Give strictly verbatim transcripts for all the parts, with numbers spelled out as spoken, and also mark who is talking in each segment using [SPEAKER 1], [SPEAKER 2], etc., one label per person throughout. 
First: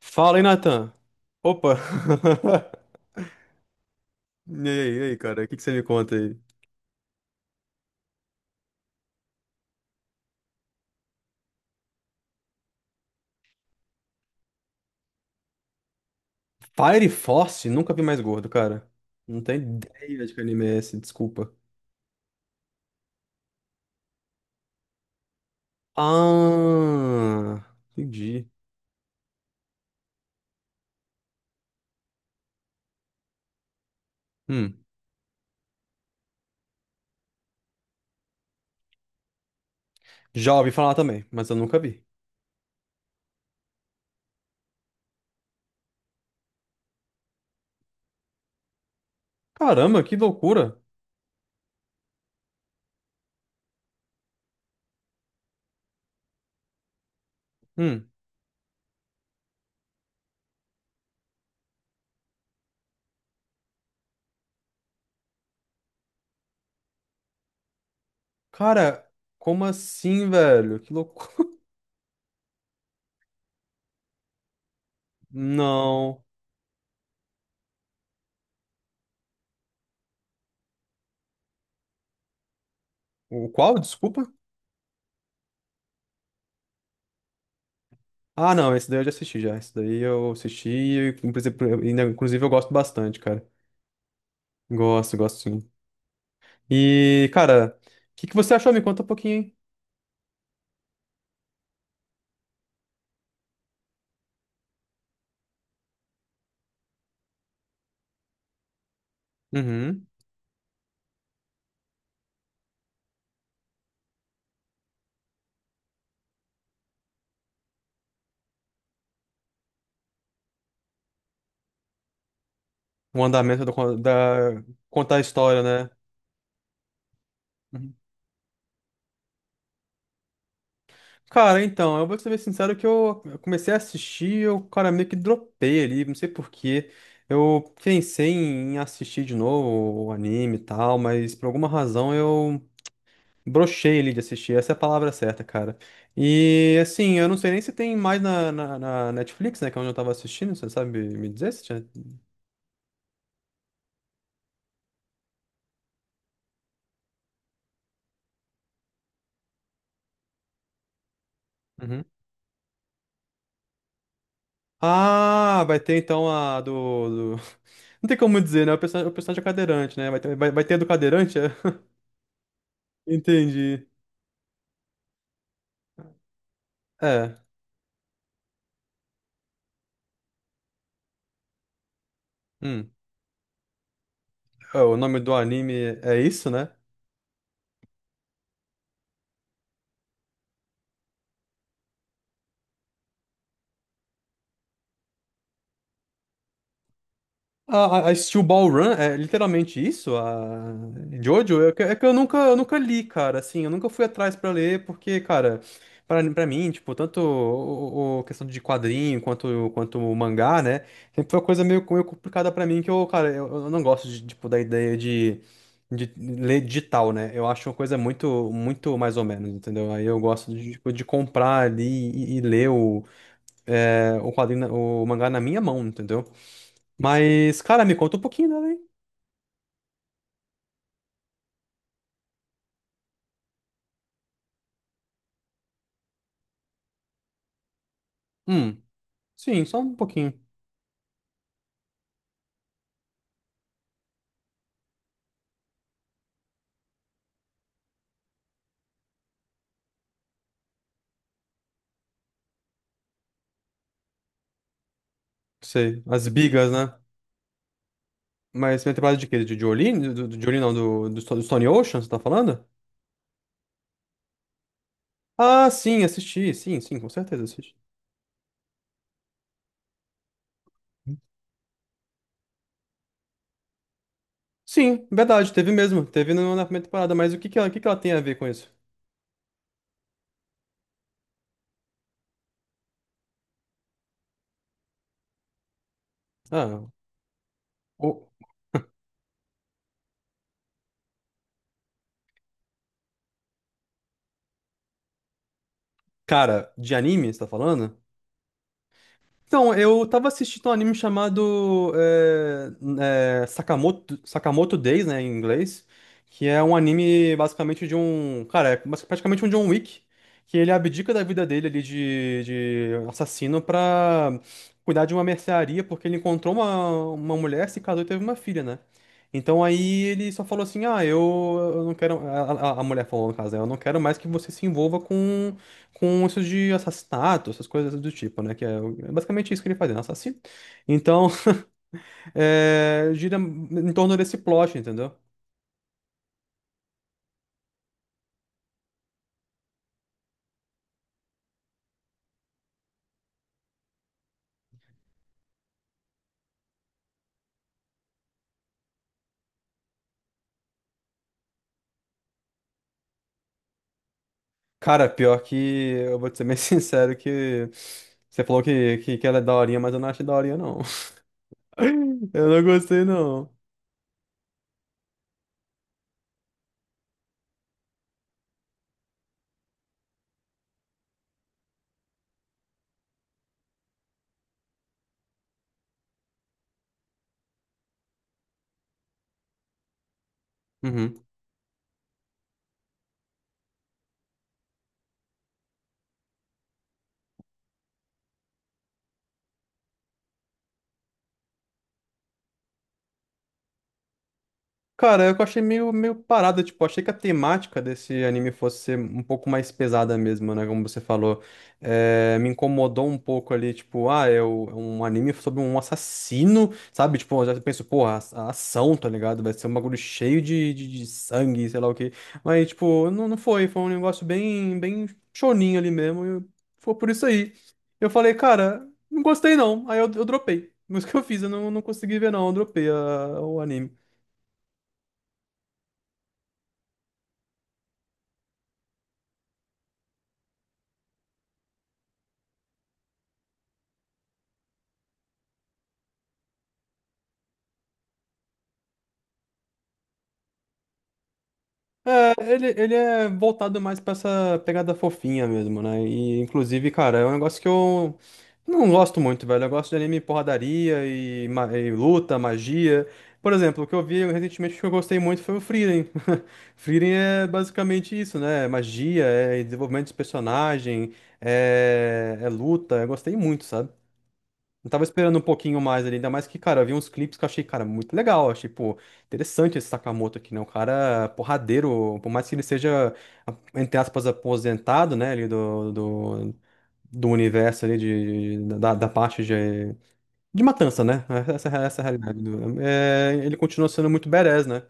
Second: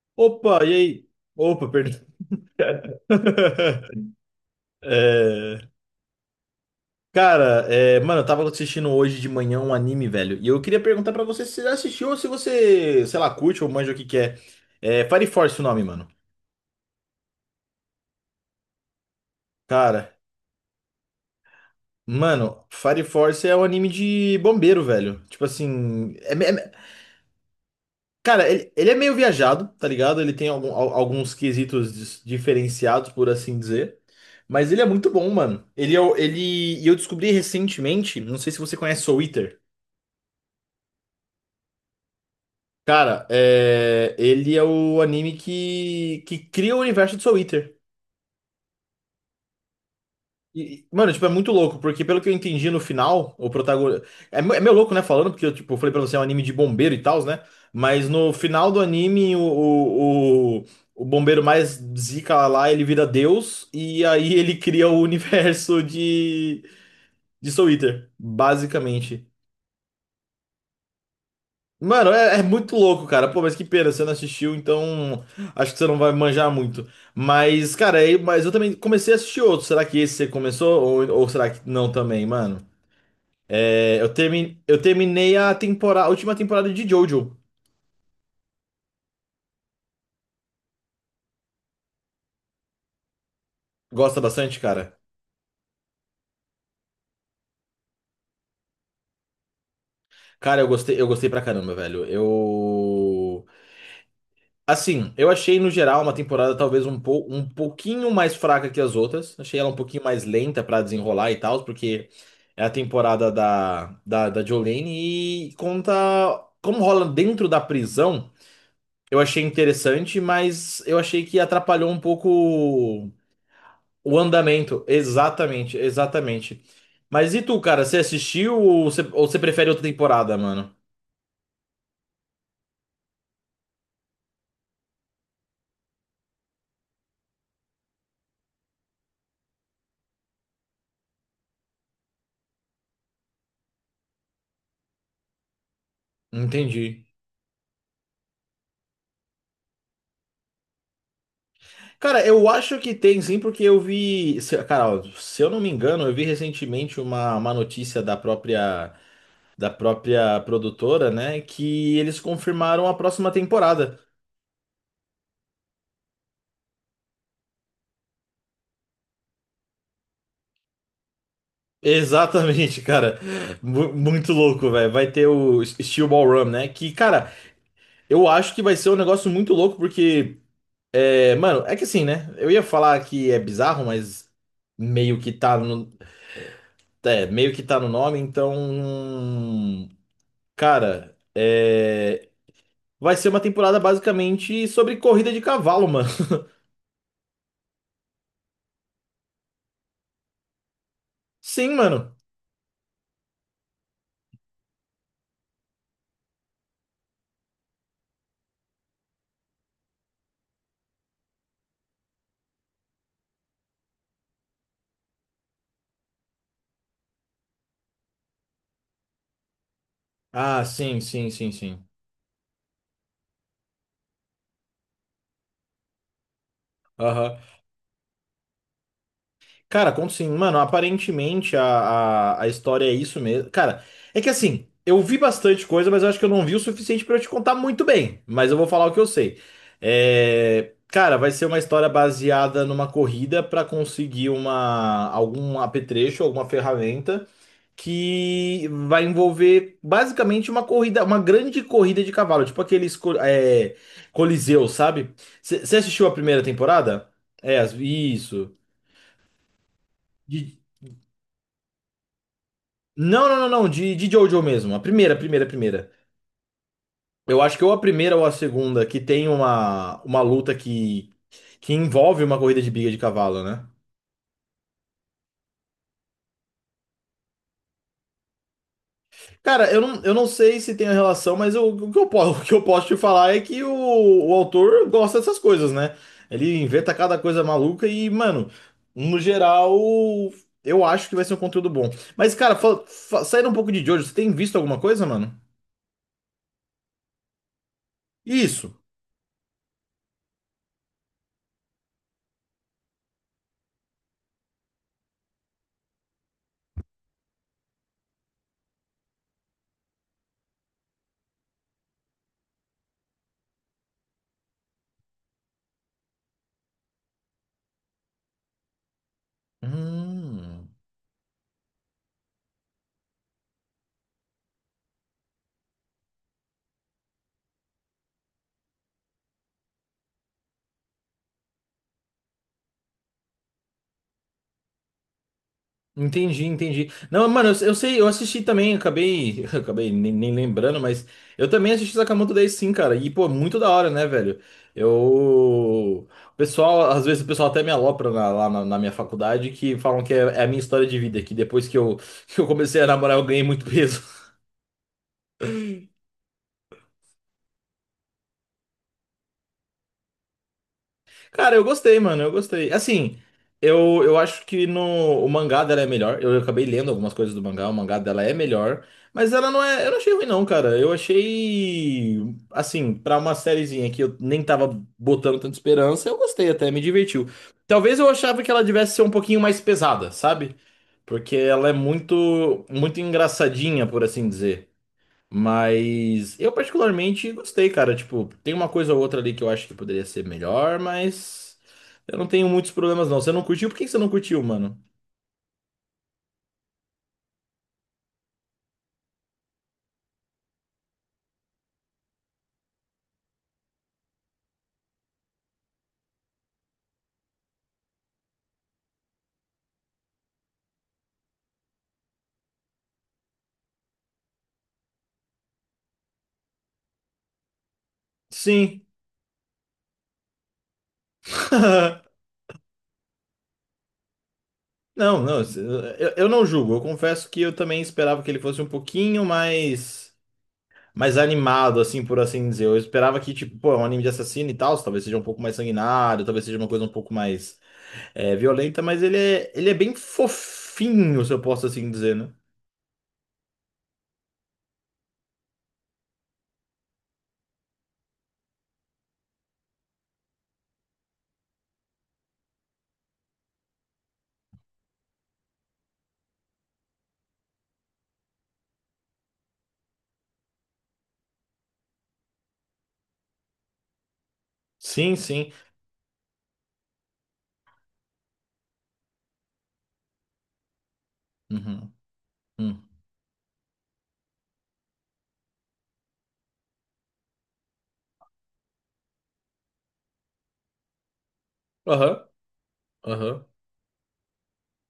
[SPEAKER 1] Fala aí,
[SPEAKER 2] Opa, e
[SPEAKER 1] Nathan.
[SPEAKER 2] aí? Opa,
[SPEAKER 1] Opa!
[SPEAKER 2] perdão.
[SPEAKER 1] E aí, e aí, cara? O que
[SPEAKER 2] É,
[SPEAKER 1] que você me conta aí?
[SPEAKER 2] cara, é, mano, eu tava assistindo hoje de manhã um anime, velho. E eu queria perguntar pra você se você já assistiu ou se você, sei lá, curte ou manja o que que é. É Fire Force o nome, mano.
[SPEAKER 1] Fire Force? Nunca vi mais gordo, cara. Não tem
[SPEAKER 2] Cara,
[SPEAKER 1] ideia de que anime é esse, desculpa.
[SPEAKER 2] mano, Fire Force é um anime de bombeiro, velho. Tipo assim, é,
[SPEAKER 1] Ah, entendi.
[SPEAKER 2] cara, ele, ele é meio viajado, tá ligado? Ele tem algum- al- alguns quesitos dis- diferenciados, por assim dizer. Mas ele
[SPEAKER 1] Hum,
[SPEAKER 2] é muito bom, mano. Ele, é o- ele, e eu descobri recentemente, não sei se você conhece Soul Eater.
[SPEAKER 1] Já ouvi falar também, mas eu nunca vi.
[SPEAKER 2] Cara, é, ele é o anime que, que cria o universo de Soul Eater.
[SPEAKER 1] Caramba, que loucura!
[SPEAKER 2] E, mano, tipo, é muito louco, porque pelo que eu entendi no final, o protagonista. É, me- é meio louco, né? Falando, porque eu, tipo, falei pra você, é um anime de bombeiro e tal, né?
[SPEAKER 1] Hum,
[SPEAKER 2] Mas no final do anime, o, o, o, o bombeiro mais zica lá, ele vira Deus, e aí ele cria o universo de, de Soul Eater,
[SPEAKER 1] Cara,
[SPEAKER 2] basicamente.
[SPEAKER 1] como assim, velho? Que loucura!
[SPEAKER 2] Mano, é, é muito louco, cara. Pô, mas que pena, você não assistiu, então acho que você não vai
[SPEAKER 1] Não.
[SPEAKER 2] manjar muito. Mas, cara, aí, mas eu também comecei a assistir outro. Será que esse você começou? Ou, ou será que não também, mano?
[SPEAKER 1] O qual?
[SPEAKER 2] É, eu,
[SPEAKER 1] Desculpa?
[SPEAKER 2] termi... eu terminei a temporada, a última temporada de Jojo.
[SPEAKER 1] Ah, não, esse daí eu já assisti já. Esse daí eu assisti e, inclusive, eu ainda- inclusive, eu gosto bastante, cara.
[SPEAKER 2] Gosta bastante, cara?
[SPEAKER 1] Gosto, gosto sim. E, cara, o que que você achou? Me conta um pouquinho, hein?
[SPEAKER 2] Cara, eu gostei, eu gostei pra caramba, velho. Eu. Assim, eu achei no geral uma temporada talvez um, pou... um pouquinho mais fraca que as outras. Achei ela um pouquinho
[SPEAKER 1] Uhum.
[SPEAKER 2] mais lenta pra desenrolar e tal, porque é a temporada da, da, da Jolene e conta como rola dentro da prisão. Eu achei interessante, mas eu achei que atrapalhou um pouco
[SPEAKER 1] O andamento da, con-
[SPEAKER 2] o
[SPEAKER 1] da-
[SPEAKER 2] andamento,
[SPEAKER 1] contar a história,
[SPEAKER 2] exatamente,
[SPEAKER 1] né?
[SPEAKER 2] exatamente. Mas e tu, cara,
[SPEAKER 1] Uhum.
[SPEAKER 2] você assistiu ou você, ou você prefere outra temporada, mano?
[SPEAKER 1] Cara, então, eu vou ser bem sincero que eu eu comecei a assistir. Eu, cara, meio que dropei ali, não sei por quê. Eu pensei em assistir de novo o anime e tal, mas por alguma razão eu brochei ali de assistir, essa é a palavra certa, cara. E,
[SPEAKER 2] Entendi.
[SPEAKER 1] assim, eu não sei nem se tem mais na, na, na Netflix, né, que é onde eu tava assistindo. Você sabe me dizer se tinha?
[SPEAKER 2] Cara, eu acho que tem sim, porque eu vi. se- Cara, ó, se eu não me engano, eu vi recentemente uma, uma notícia da própria, da própria produtora, né? Que
[SPEAKER 1] Uhum.
[SPEAKER 2] eles confirmaram a próxima temporada.
[SPEAKER 1] Ah, vai ter então a do, do- Não tem como dizer, né? O personagem, o personagem é cadeirante, né? Vai ter, vai, vai ter a do cadeirante? É?
[SPEAKER 2] Exatamente, cara.
[SPEAKER 1] Entendi.
[SPEAKER 2] Mu- muito louco, velho. Vai ter o Steel Ball Run, né? Que, cara,
[SPEAKER 1] É.
[SPEAKER 2] eu acho que vai ser um negócio muito louco, porque. É, mano, é que assim, né? Eu ia
[SPEAKER 1] Hum.
[SPEAKER 2] falar que é bizarro, mas
[SPEAKER 1] É, o
[SPEAKER 2] meio
[SPEAKER 1] nome
[SPEAKER 2] que
[SPEAKER 1] do
[SPEAKER 2] tá no,
[SPEAKER 1] anime é isso, né?
[SPEAKER 2] é, meio que tá no nome, então, cara, é, vai ser uma temporada basicamente sobre corrida de cavalo, mano.
[SPEAKER 1] A, a a Steel Ball Run é literalmente isso? A Jojo? É
[SPEAKER 2] Sim,
[SPEAKER 1] que, é que eu
[SPEAKER 2] mano.
[SPEAKER 1] nunca, eu nunca li, cara, assim, eu nunca fui atrás pra ler. Porque, cara, pra, pra mim, tipo, tanto o, o- o questão de quadrinho quanto, quanto o mangá, né, sempre foi uma coisa meio, meio complicada pra mim, que eu, cara, eu, eu não gosto, de, tipo, da ideia de, de, ler digital, né. Eu acho uma coisa muito, muito mais ou menos, entendeu? Aí eu gosto
[SPEAKER 2] Ah,
[SPEAKER 1] de, tipo,
[SPEAKER 2] sim,
[SPEAKER 1] de
[SPEAKER 2] sim, sim,
[SPEAKER 1] comprar ali
[SPEAKER 2] sim.
[SPEAKER 1] e, e ler o, é, o quadrinho, na- o mangá na minha mão, entendeu?
[SPEAKER 2] Aham.
[SPEAKER 1] Mas, cara, me conta um pouquinho dela, hein?
[SPEAKER 2] Cara, conto sim. Mano, aparentemente a, a, a história é isso mesmo. Cara, é que assim, eu vi bastante coisa, mas eu acho que eu não vi o suficiente pra eu te contar muito bem. Mas eu vou
[SPEAKER 1] Hum,
[SPEAKER 2] falar o que eu sei.
[SPEAKER 1] sim, só um pouquinho.
[SPEAKER 2] É, cara, vai ser uma história baseada numa corrida pra conseguir uma, algum apetrecho, alguma ferramenta que vai envolver basicamente uma corrida, uma grande corrida de cavalo, tipo aqueles co- é, Coliseu, sabe? Você
[SPEAKER 1] Sei,
[SPEAKER 2] assistiu a
[SPEAKER 1] as
[SPEAKER 2] primeira
[SPEAKER 1] bigas, né?
[SPEAKER 2] temporada? É, as- isso.
[SPEAKER 1] Mas você tem temporada de quê? De Jolene? Do, do Jolene, não, do, do Sto- do Stone Ocean, você tá falando?
[SPEAKER 2] Não, não, não, não, de, de Jojo mesmo. A primeira, a primeira, a
[SPEAKER 1] Ah,
[SPEAKER 2] primeira.
[SPEAKER 1] sim, assisti, sim, sim, com certeza
[SPEAKER 2] Eu acho que ou
[SPEAKER 1] assisti.
[SPEAKER 2] a primeira ou a segunda, que tem uma, uma luta que, que envolve uma corrida de briga de cavalo, né?
[SPEAKER 1] Sim, verdade, teve mesmo, teve no- na primeira temporada, mas o que que ela, o que que ela tem a ver com isso?
[SPEAKER 2] Cara, eu não, eu não sei se tem relação, mas eu- o que eu, po- o que eu posso te falar é que o, o autor gosta dessas coisas, né? Ele
[SPEAKER 1] Ah,
[SPEAKER 2] inventa cada coisa maluca e,
[SPEAKER 1] o,
[SPEAKER 2] mano, no geral, eu acho que vai ser um conteúdo bom. Mas, cara, fa- fa- saindo um pouco de Jojo, você tem visto alguma coisa, mano?
[SPEAKER 1] cara, de anime, você tá falando?
[SPEAKER 2] Isso.
[SPEAKER 1] Então, eu tava assistindo um anime chamado é, é, Sakamoto, Sakamoto Days, né, em inglês, que é um anime basicamente de um. Cara, é basic- praticamente um John Wick, que ele abdica da vida dele ali de, de assassino pra cuidar de uma mercearia, porque ele encontrou uma, uma mulher, se casou e teve uma filha, né? Então aí ele só falou
[SPEAKER 2] Hum.
[SPEAKER 1] assim, ah, eu, eu não quero. A, a a mulher falou no caso, né, eu não quero mais que você se envolva com com isso de assassinato, essas coisas do tipo, né? Que é, o- é basicamente isso que ele faz, né? Um assassino. Então, é, gira em torno desse plot, entendeu?
[SPEAKER 2] Entendi, entendi. Não, mano, eu, eu sei, eu assisti também, acabei, acabei nem, nem lembrando, mas eu também assisti Sakamoto Days sim, cara. E, pô, muito da hora, né, velho? Eu. O pessoal, às vezes o pessoal até me alopra na- lá na, na minha faculdade que falam que é, é a minha história de vida, que depois que eu, que eu comecei a namorar eu ganhei muito peso.
[SPEAKER 1] Cara, pior que eu vou te ser bem sincero que você falou que, que, que ela é daorinha, mas eu não achei daorinha, não.
[SPEAKER 2] Cara, eu gostei, mano, eu
[SPEAKER 1] Eu não
[SPEAKER 2] gostei.
[SPEAKER 1] gostei,
[SPEAKER 2] Assim,
[SPEAKER 1] não.
[SPEAKER 2] eu, eu acho que no, o mangá dela é melhor. Eu acabei lendo algumas coisas do mangá, o mangá dela é melhor. Mas ela não é. Eu não achei ruim, não, cara. Eu achei. Assim, pra uma sériezinha que eu nem tava botando tanta esperança, eu gostei até, me divertiu. Talvez eu achava que ela devesse ser um pouquinho mais pesada, sabe?
[SPEAKER 1] Uhum.
[SPEAKER 2] Porque ela é muito, muito engraçadinha, por assim dizer. Mas eu particularmente gostei, cara. Tipo, tem uma coisa ou outra ali que eu acho que poderia ser melhor, mas eu não tenho muitos problemas, não. Você não curtiu? Por que que você não curtiu, mano?
[SPEAKER 1] Cara, eu achei meio, meio parada, tipo, achei que a temática desse anime fosse ser um pouco mais pesada mesmo, né, como você falou. Eh, me incomodou um pouco ali, tipo, ah, é o- é um anime sobre um assassino, sabe? Tipo, eu já penso, porra, a, a ação, tá ligado? Vai ser um bagulho cheio de, de, de sangue, sei lá o quê. Mas, tipo, não, não foi, foi um negócio bem, bem choninho ali mesmo, e eu- foi por isso aí. Eu falei,
[SPEAKER 2] Sim.
[SPEAKER 1] cara, não gostei não, aí eu, eu dropei. Mas o que eu fiz, eu não, não consegui ver não, eu dropei a- o anime.
[SPEAKER 2] Não, não, eu, eu não julgo. Eu confesso que eu também esperava que ele fosse um pouquinho mais, mais animado, assim, por assim dizer. Eu esperava que, tipo, pô, é um anime de assassino e tal, talvez seja um pouco mais sanguinário, talvez seja uma coisa um pouco mais é, violenta, mas ele é, ele é bem fofinho, se eu posso assim dizer, né?
[SPEAKER 1] É, ele, ele é voltado mais pra essa pegada fofinha mesmo, né? E, inclusive, cara, é um negócio que eu não gosto muito, velho. Eu gosto de anime porradaria e, ma- e luta, magia. Por exemplo, o que eu vi recentemente que eu gostei muito foi o Frieren. Frieren é basicamente isso, né? É magia, é desenvolvimento de personagem, é, é luta. Eu gostei muito, sabe? Eu tava
[SPEAKER 2] Sim,
[SPEAKER 1] esperando um
[SPEAKER 2] sim.
[SPEAKER 1] pouquinho mais ali, ainda mais que, cara, eu vi uns clipes que eu achei, cara, muito legal. Achei, pô, interessante esse Sakamoto aqui, né? Um cara
[SPEAKER 2] Uhum,
[SPEAKER 1] porradeiro, por mais que ele
[SPEAKER 2] uhum.
[SPEAKER 1] seja, a- entre aspas, aposentado, né, ali do, do, do universo ali, de, de- da, da parte de, de matança, né? Essa, essa é a
[SPEAKER 2] Aham,
[SPEAKER 1] realidade. do- é,
[SPEAKER 2] aham.
[SPEAKER 1] ele continua sendo muito badass, né?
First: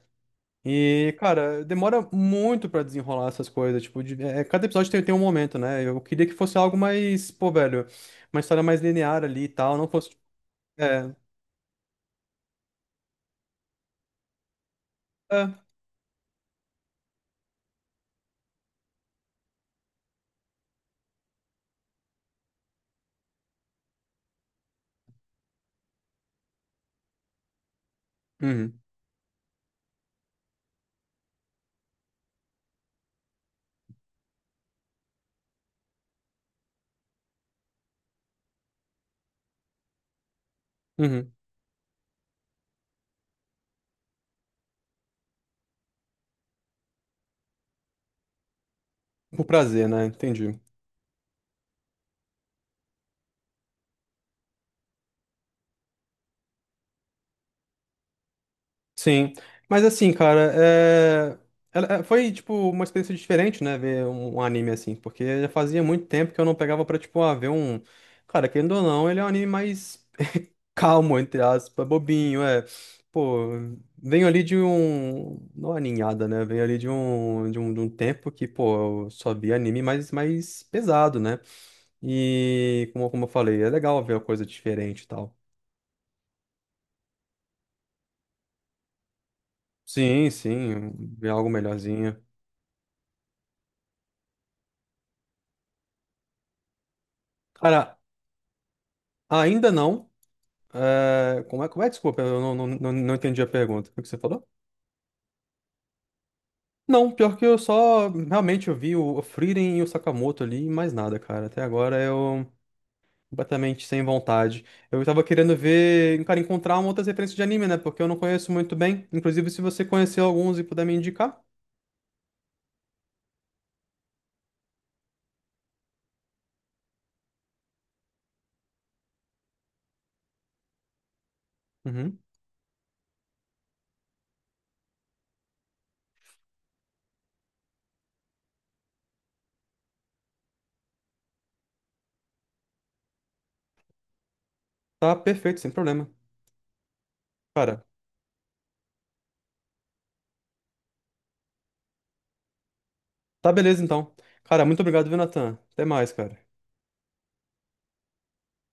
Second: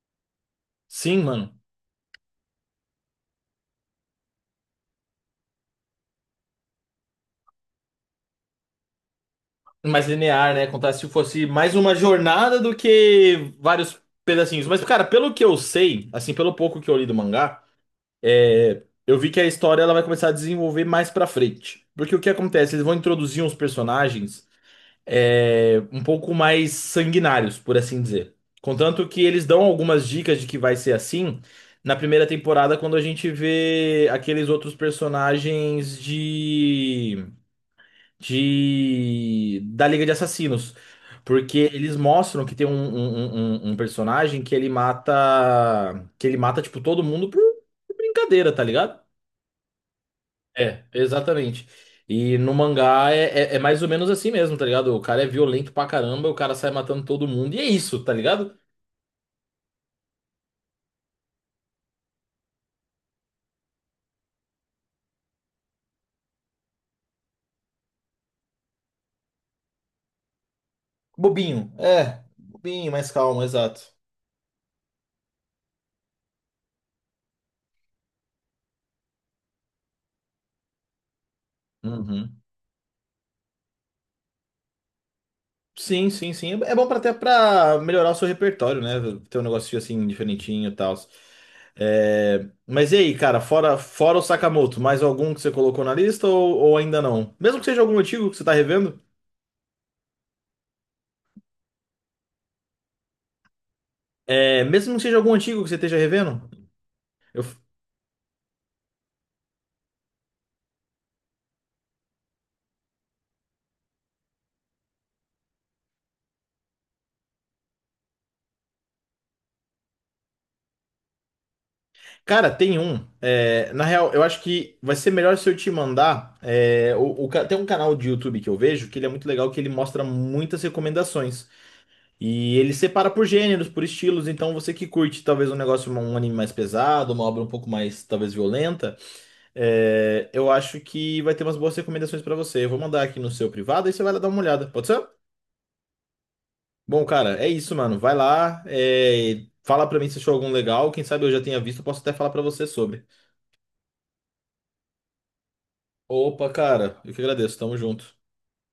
[SPEAKER 1] E,
[SPEAKER 2] Sim, mano.
[SPEAKER 1] cara, demora muito pra desenrolar essas coisas. Tipo, de- é, cada episódio tem, tem um momento, né? Eu queria que fosse algo mais, pô, velho, uma história mais linear ali e tal. Não
[SPEAKER 2] Mais
[SPEAKER 1] fosse.
[SPEAKER 2] linear, né? Contar se
[SPEAKER 1] É.
[SPEAKER 2] fosse mais uma jornada do que vários pedacinhos. Mas, cara, pelo que eu
[SPEAKER 1] É.
[SPEAKER 2] sei, assim, pelo pouco que eu li do mangá, é, eu vi que a história ela vai começar a desenvolver mais pra frente. Porque o que acontece? Eles vão introduzir uns personagens é, um pouco mais sanguinários, por assim dizer.
[SPEAKER 1] Uhum,
[SPEAKER 2] Contanto que eles dão algumas dicas de que vai ser assim na primeira temporada, quando a gente vê aqueles outros personagens de. De da Liga de Assassinos,
[SPEAKER 1] uhum.
[SPEAKER 2] porque eles mostram que tem um, um, um- um um personagem que ele mata que ele mata tipo todo mundo por, por brincadeira, tá ligado?
[SPEAKER 1] Por prazer, né? Entendi.
[SPEAKER 2] É, exatamente. E no mangá é, é, é mais ou menos assim mesmo, tá ligado? O cara é violento pra caramba, o cara sai matando todo mundo e é isso, tá ligado?
[SPEAKER 1] Sim. Mas assim, cara, é... ela- é, foi, tipo, uma experiência diferente, né? Ver um, um anime assim. Porque já fazia muito tempo que eu não pegava pra, tipo, ah, ver um. Cara, querendo ou não, ele é um anime mais calmo, entre
[SPEAKER 2] Bobinho,
[SPEAKER 1] aspas,
[SPEAKER 2] é,
[SPEAKER 1] bobinho, é.
[SPEAKER 2] bobinho, mais calmo,
[SPEAKER 1] Pô,
[SPEAKER 2] exato.
[SPEAKER 1] venho ali de um. Não aninhada, né? Venho ali de um, de um, de um tempo que, pô, eu só via anime mais, mais pesado, né?
[SPEAKER 2] Uhum.
[SPEAKER 1] E, como, como eu falei, é legal ver uma coisa diferente e tal.
[SPEAKER 2] Sim, sim, sim. É bom pra até pra melhorar o seu repertório, né? Ter um negocinho assim
[SPEAKER 1] Sim,
[SPEAKER 2] diferentinho e
[SPEAKER 1] sim,
[SPEAKER 2] tal.
[SPEAKER 1] ver algo melhorzinho.
[SPEAKER 2] É, mas e aí, cara, fora, fora o Sakamoto, mais algum que você colocou na lista ou, ou ainda não? Mesmo que seja
[SPEAKER 1] Cara,
[SPEAKER 2] algum antigo que você tá revendo?
[SPEAKER 1] ainda não. É, como é, como é? Desculpa, eu não, não, não, não entendi a pergunta. O que você falou?
[SPEAKER 2] É, mesmo que seja algum antigo que você esteja revendo?
[SPEAKER 1] Não, pior que
[SPEAKER 2] Eu-
[SPEAKER 1] eu só realmente eu vi o Frieren e o Sakamoto ali e mais nada, cara. Até agora eu completamente sem vontade. Eu tava querendo ver, cara, encontrar uma outras referências de anime, né? Porque eu não conheço muito bem. Inclusive, se você conhecer alguns e puder me indicar,
[SPEAKER 2] Cara, tem um. É, na real, eu acho que vai ser melhor se eu te mandar. É, o- o ca- tem um canal de YouTube que eu vejo que ele é muito legal, que ele mostra muitas recomendações.
[SPEAKER 1] uhum,
[SPEAKER 2] E ele separa por gêneros, por estilos, então você que curte talvez um negócio, um anime mais pesado, uma obra um pouco mais talvez violenta, é, eu acho que vai ter umas boas recomendações pra você. Eu vou mandar aqui no seu privado e você vai lá dar uma olhada, pode ser?
[SPEAKER 1] tá perfeito, sem problema.
[SPEAKER 2] Bom, cara, é isso,
[SPEAKER 1] Cara,
[SPEAKER 2] mano. Vai lá, é, fala pra mim se achou algum legal. Quem sabe eu já tenha visto, eu posso até falar pra você sobre.
[SPEAKER 1] tá beleza então. Cara, muito obrigado, viu, Natan? Até mais, cara.
[SPEAKER 2] Opa, cara, eu que agradeço, tamo junto.